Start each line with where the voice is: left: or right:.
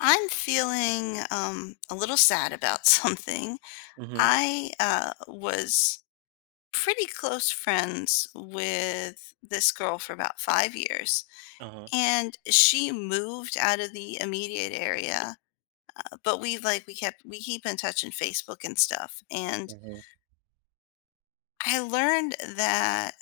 left: I'm feeling a little sad about something.
right: Mhm.
left: I was pretty close friends with this girl for about 5 years,
right: Uh-huh.
left: and she moved out of the immediate area. But we like we kept we keep in touch in Facebook and stuff. And
right: Mhm.
left: I learned that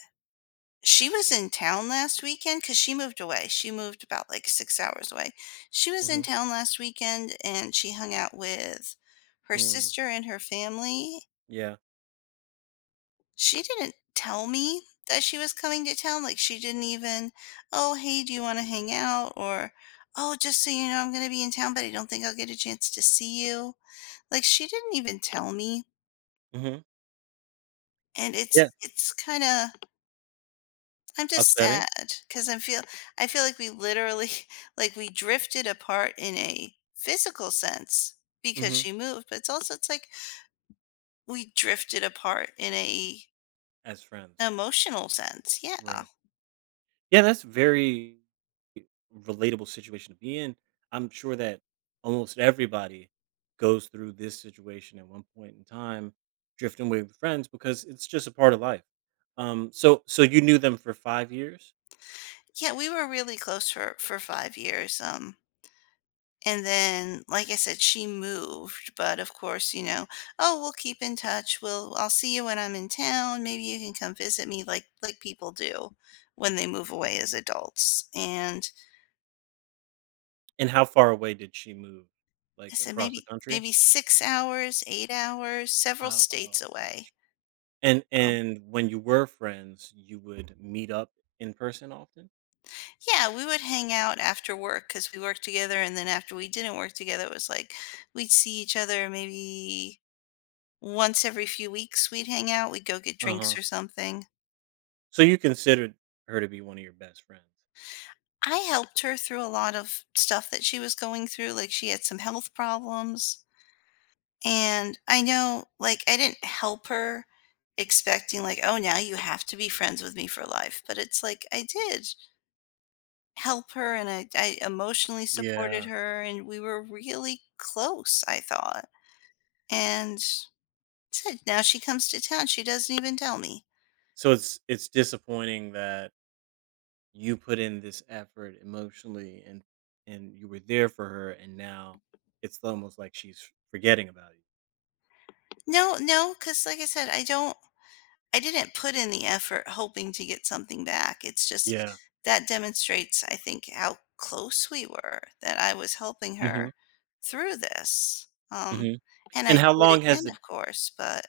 left: she was in town last weekend because she moved away. She moved about, like, 6 hours away. She was in
right: Mhm.
left: town last weekend, and she hung out with her
right: Mm.
left: sister and her family.
right: Yeah.
left: She didn't tell me that she was coming to town, like, she didn't even, "Oh, hey, do you wanna hang out?" or, "Oh, just so you know, I'm gonna be in town, but I don't think I'll get a chance to see you." Like, she didn't even tell me,
right: Mhm.
left: and
right: Yeah.
left: it's kinda I'm just
right: Upsetting.
left: sad because I feel like we literally like we drifted apart in a physical sense because
right: Mhm.
left: she moved, but it's like we drifted apart in a
right: As friends.
left: emotional sense. Yeah.
right: Right. Yeah, that's very relatable situation to be in. I'm sure that almost everybody goes through this situation at one point in time, drifting away with friends because it's just a part of life. So you knew them for 5 years?
left: Yeah, we were really close for 5 years. And then like I said she moved, but of course, you know, oh, we'll keep in touch. We'll I'll see you when I'm in town. Maybe you can come visit me like people do when they move away as adults. And
right: And how far away did she move?
left: I
right: Like
left: said,
right: across the
left: "Maybe
right: country?
left: maybe 6 hours, 8 hours, several states
right: Oh
left: away."
right: gosh. And
left: Um,
right: and when you were friends, you would meet up in person often?
left: yeah, we would hang out after work because we worked together, and then after we didn't work together, it was like we'd see each other maybe once every few weeks, we'd hang out, we'd go get drinks
right: Uh-huh.
left: or something.
right: So you considered her to be one of your best friends?
left: I helped her through a lot of stuff that she was going through, like, she had some health problems, and I know, like, I didn't help her expecting, like, "Oh, now you have to be friends with me for life," but it's like, I did help her, and I emotionally supported
right: Yeah.
left: her, and we were really close, I thought, and said now she comes to town, she doesn't even tell me.
right: So it's disappointing that you put in this effort emotionally and you were there for her, and now it's almost like she's forgetting about you.
left: No, no, because like I said, I didn't put in the effort hoping to get something back. It's just
right: Yeah.
left: that demonstrates, I think, how close we were, that I was helping
right: Mhm,
left: her through this,
right: mhm.
left: and
right: And
left: I do
right: how
left: it
right: long
left: again
right: has it
left: of course, but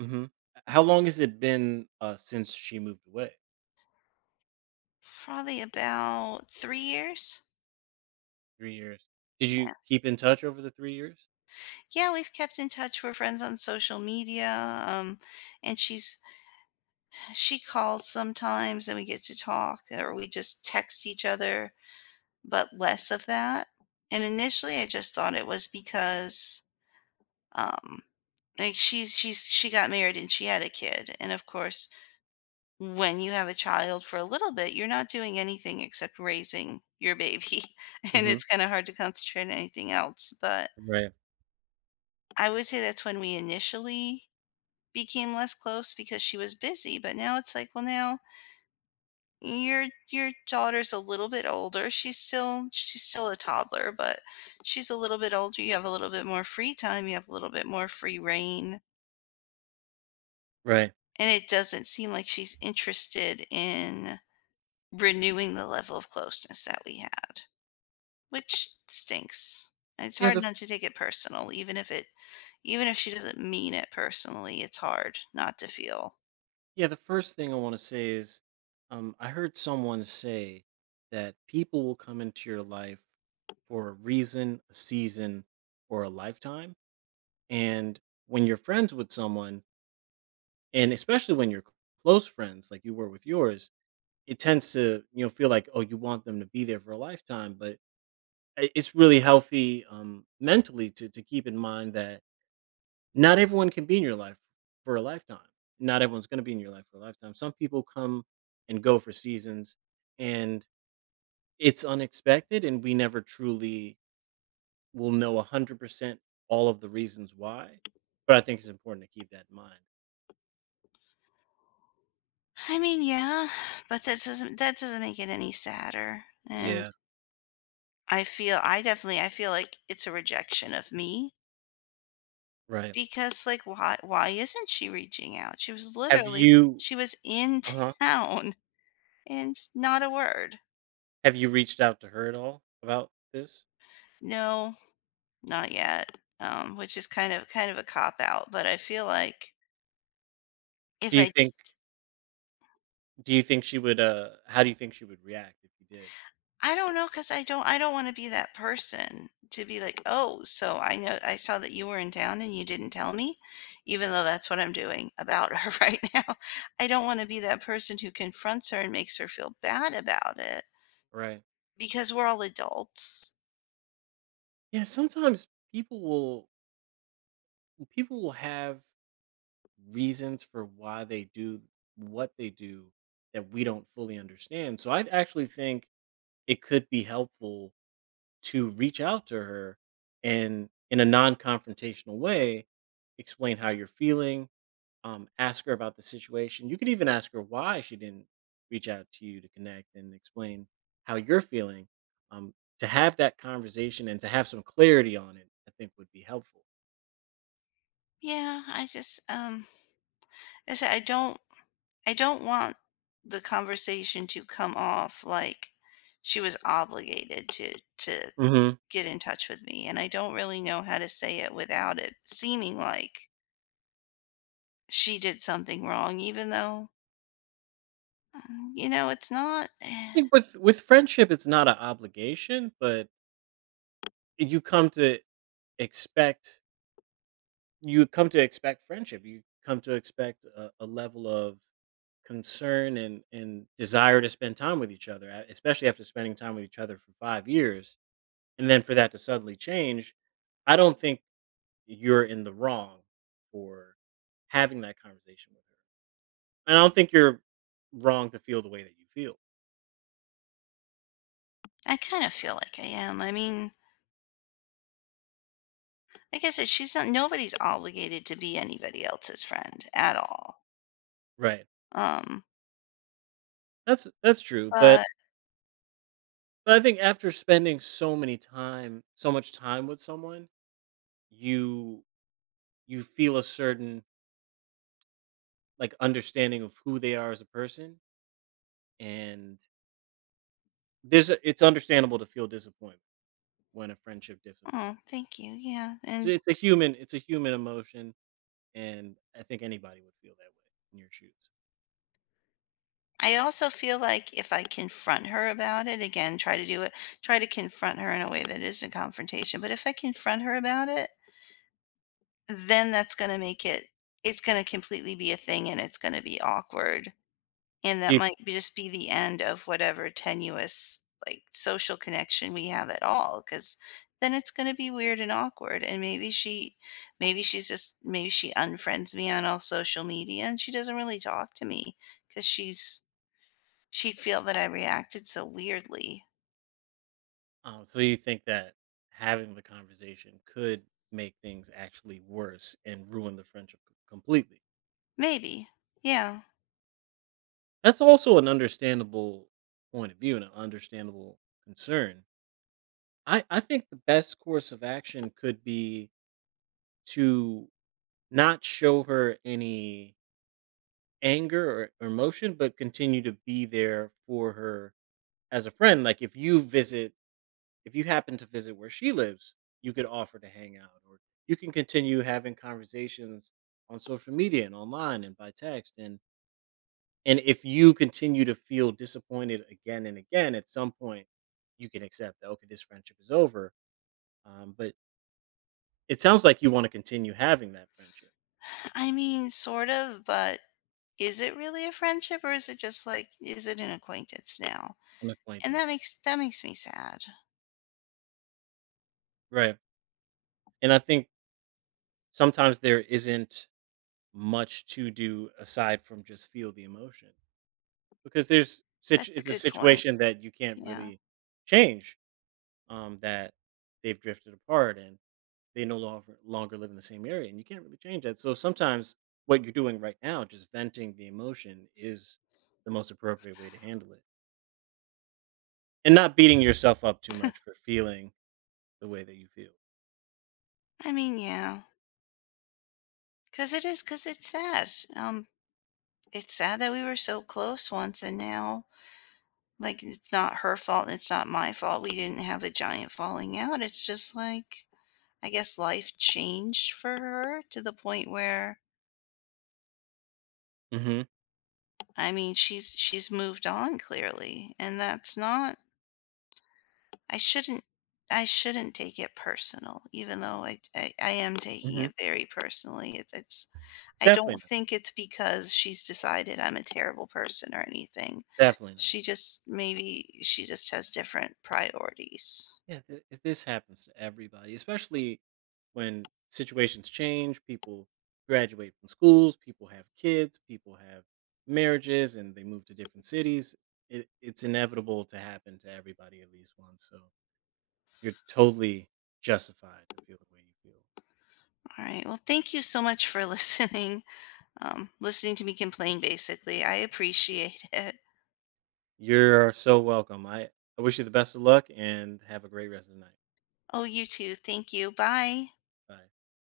right: Mhm. How long has it been, since she moved away?
left: probably about 3 years.
right: 3 years. Did you keep in touch over the 3 years?
left: Yeah, we've kept in touch. We're friends on social media, and she calls sometimes, and we get to talk, or we just text each other, but less of that. And initially, I just thought it was because, um, like she got married and she had a kid, and of course, when you have a child for a little bit, you're not doing anything except raising your baby, and
right: Mhm.
left: it's kind of hard to concentrate on anything else. But
right: Right.
left: I would say that's when we initially became less close because she was busy, but now it's like, well, now your daughter's a little bit older. She's still a toddler, but she's a little bit older. You have a little bit more free time. You have a little bit more free reign,
right: Right.
left: and it doesn't seem like she's interested in renewing the level of closeness that we had, which stinks. And it's
right: Yeah,
left: hard
right: the
left: not to take it personal, even if it, even if she doesn't mean it personally. It's hard not to feel
right: yeah, the first thing I want to say is I heard someone say that people will come into your life for a reason, a season, or a lifetime. And when you're friends with someone, and especially when you're close friends like you were with yours, it tends to, you know, feel like oh, you want them to be there for a lifetime, but it's really healthy mentally to keep in mind that not everyone can be in your life for a lifetime. Not everyone's gonna be in your life for a lifetime. Some people come and go for seasons, and it's unexpected, and we never truly will know 100% all of the reasons why, but I think it's important to keep that in mind.
left: I mean, yeah, but that doesn't make it any sadder. And
right: Yeah,
left: I definitely I feel like it's a rejection of me,
right: right.
left: because why isn't she reaching out? She was
right: Have
left: literally
right: you
left: she was in
right: uh-huh.
left: town and not a word.
right: Have you reached out to her at all about this?
left: No, not yet. Which is kind of a cop out, but I feel like if
right: Do you
left: I
right: think do you think she would, how do you think she would react if you did?
left: I don't know, cause I don't wanna be that person to be like, "Oh, so I know I saw that you were in town and you didn't tell me," even though that's what I'm doing about her right now. I don't wanna be that person who confronts her and makes her feel bad about it,
right: Right.
left: because we're all adults.
right: Yeah, sometimes people will people will have reasons for why they do what they do that we don't fully understand. So I actually think it could be helpful to reach out to her and in a non-confrontational way explain how you're feeling, ask her about the situation. You could even ask her why she didn't reach out to you to connect and explain how you're feeling. Um, to have that conversation and to have some clarity on it, I think would be helpful.
left: Yeah, I just, I said I don't want the conversation to come off like she was obligated to to
right: Hmm.
left: get in touch with me, and I don't really know how to say it without it seeming like she did something wrong, even though, mm, you know, it's not. Eh,
right: I think with friendship, it's not an obligation, but you come to expect friendship, you come to expect a level of concern and desire to spend time with each other, especially after spending time with each other for 5 years and then for that to suddenly change, I don't think you're in the wrong for having that conversation with her. And I don't think you're wrong to feel the way that you feel.
left: I kind of feel like I am. I mean, like I said, she's not. Nobody's obligated to be anybody else's friend at all.
right: Right.
left: Um,
right: That's true,
left: but
right: but I think after spending so much time with someone, you feel a certain, like, understanding of who they are as a person, and there's a it's understandable to feel disappointment when a friendship dips apart.
left: oh, thank you. Yeah,
right: It's
left: and
right: a human emotion, and I think anybody would feel that way in your shoes.
left: I also feel like if I confront her about it, again, try to do it, try to confront her in a way that isn't a confrontation. But if I confront her about it, then that's gonna make it, it's gonna completely be a thing, and it's gonna be awkward. And
right: Do
left: that
right: you
left: might be just be the end of whatever tenuous, like, social connection we have at all. Because then it's gonna be weird and awkward, and maybe she unfriends me on all social media, and she doesn't really talk to me because she's she'd feel that I reacted so weirdly.
right: oh, so you think that having the conversation could make things actually worse and ruin the friendship c completely?
left: Maybe. Yeah.
right: That's also an understandable point of view and an understandable concern. I think the best course of action could be to not show her any anger or emotion, but continue to be there for her as a friend. Like if you visit, if you happen to visit where she lives, you could offer to hang out, or you can continue having conversations on social media and online and by text. And if you continue to feel disappointed again and again, at some point, you can accept that okay, this friendship is over. But it sounds like you want to continue having that friendship,
left: I mean, sort of, but is it really a friendship, or is it just like, is it an acquaintance now?
right: an
left: And
right: acquaintance,
left: that makes me sad.
right: right? And I think sometimes there isn't much to do aside from just feel the emotion, because there's such
left: That's a
right: it's a
left: good point.
right: situation that you can't
left: Yeah.
right: really change, that they've drifted apart and they no longer longer live in the same area, and you can't really change that. So sometimes what you're doing right now, just venting the emotion, is the most appropriate way to handle it, and not beating yourself up too much for feeling the way that you feel.
left: I mean, yeah. Cuz it is, cuz it's sad. It's sad that we were so close once, and now like it's not her fault, it's not my fault. We didn't have a giant falling out. It's just like I guess life changed for her to the point where
right: Mhm,
left: I mean, she's moved on clearly, and that's not I shouldn't I shouldn't take it personal, even though I am taking
right: mhm.
left: it very personally. It's I
right: Definitely
left: don't
right: not,
left: think it's because she's decided I'm a terrible person or anything.
right: definitely not.
left: She just maybe she just has different priorities.
right: Yeah, this happens to everybody, especially when situations change. People graduate from schools, people have kids, people have marriages, and they move to different cities. It, it's inevitable to happen to everybody at least once. So you're totally justified to feel the way you feel.
left: All right. Well, thank you so much for listening. Listening to me complain, basically. I appreciate it.
right: You're so welcome. I wish you the best of luck and have a great rest of the night.
left: Oh, you too. Thank you. Bye.
right: Bye.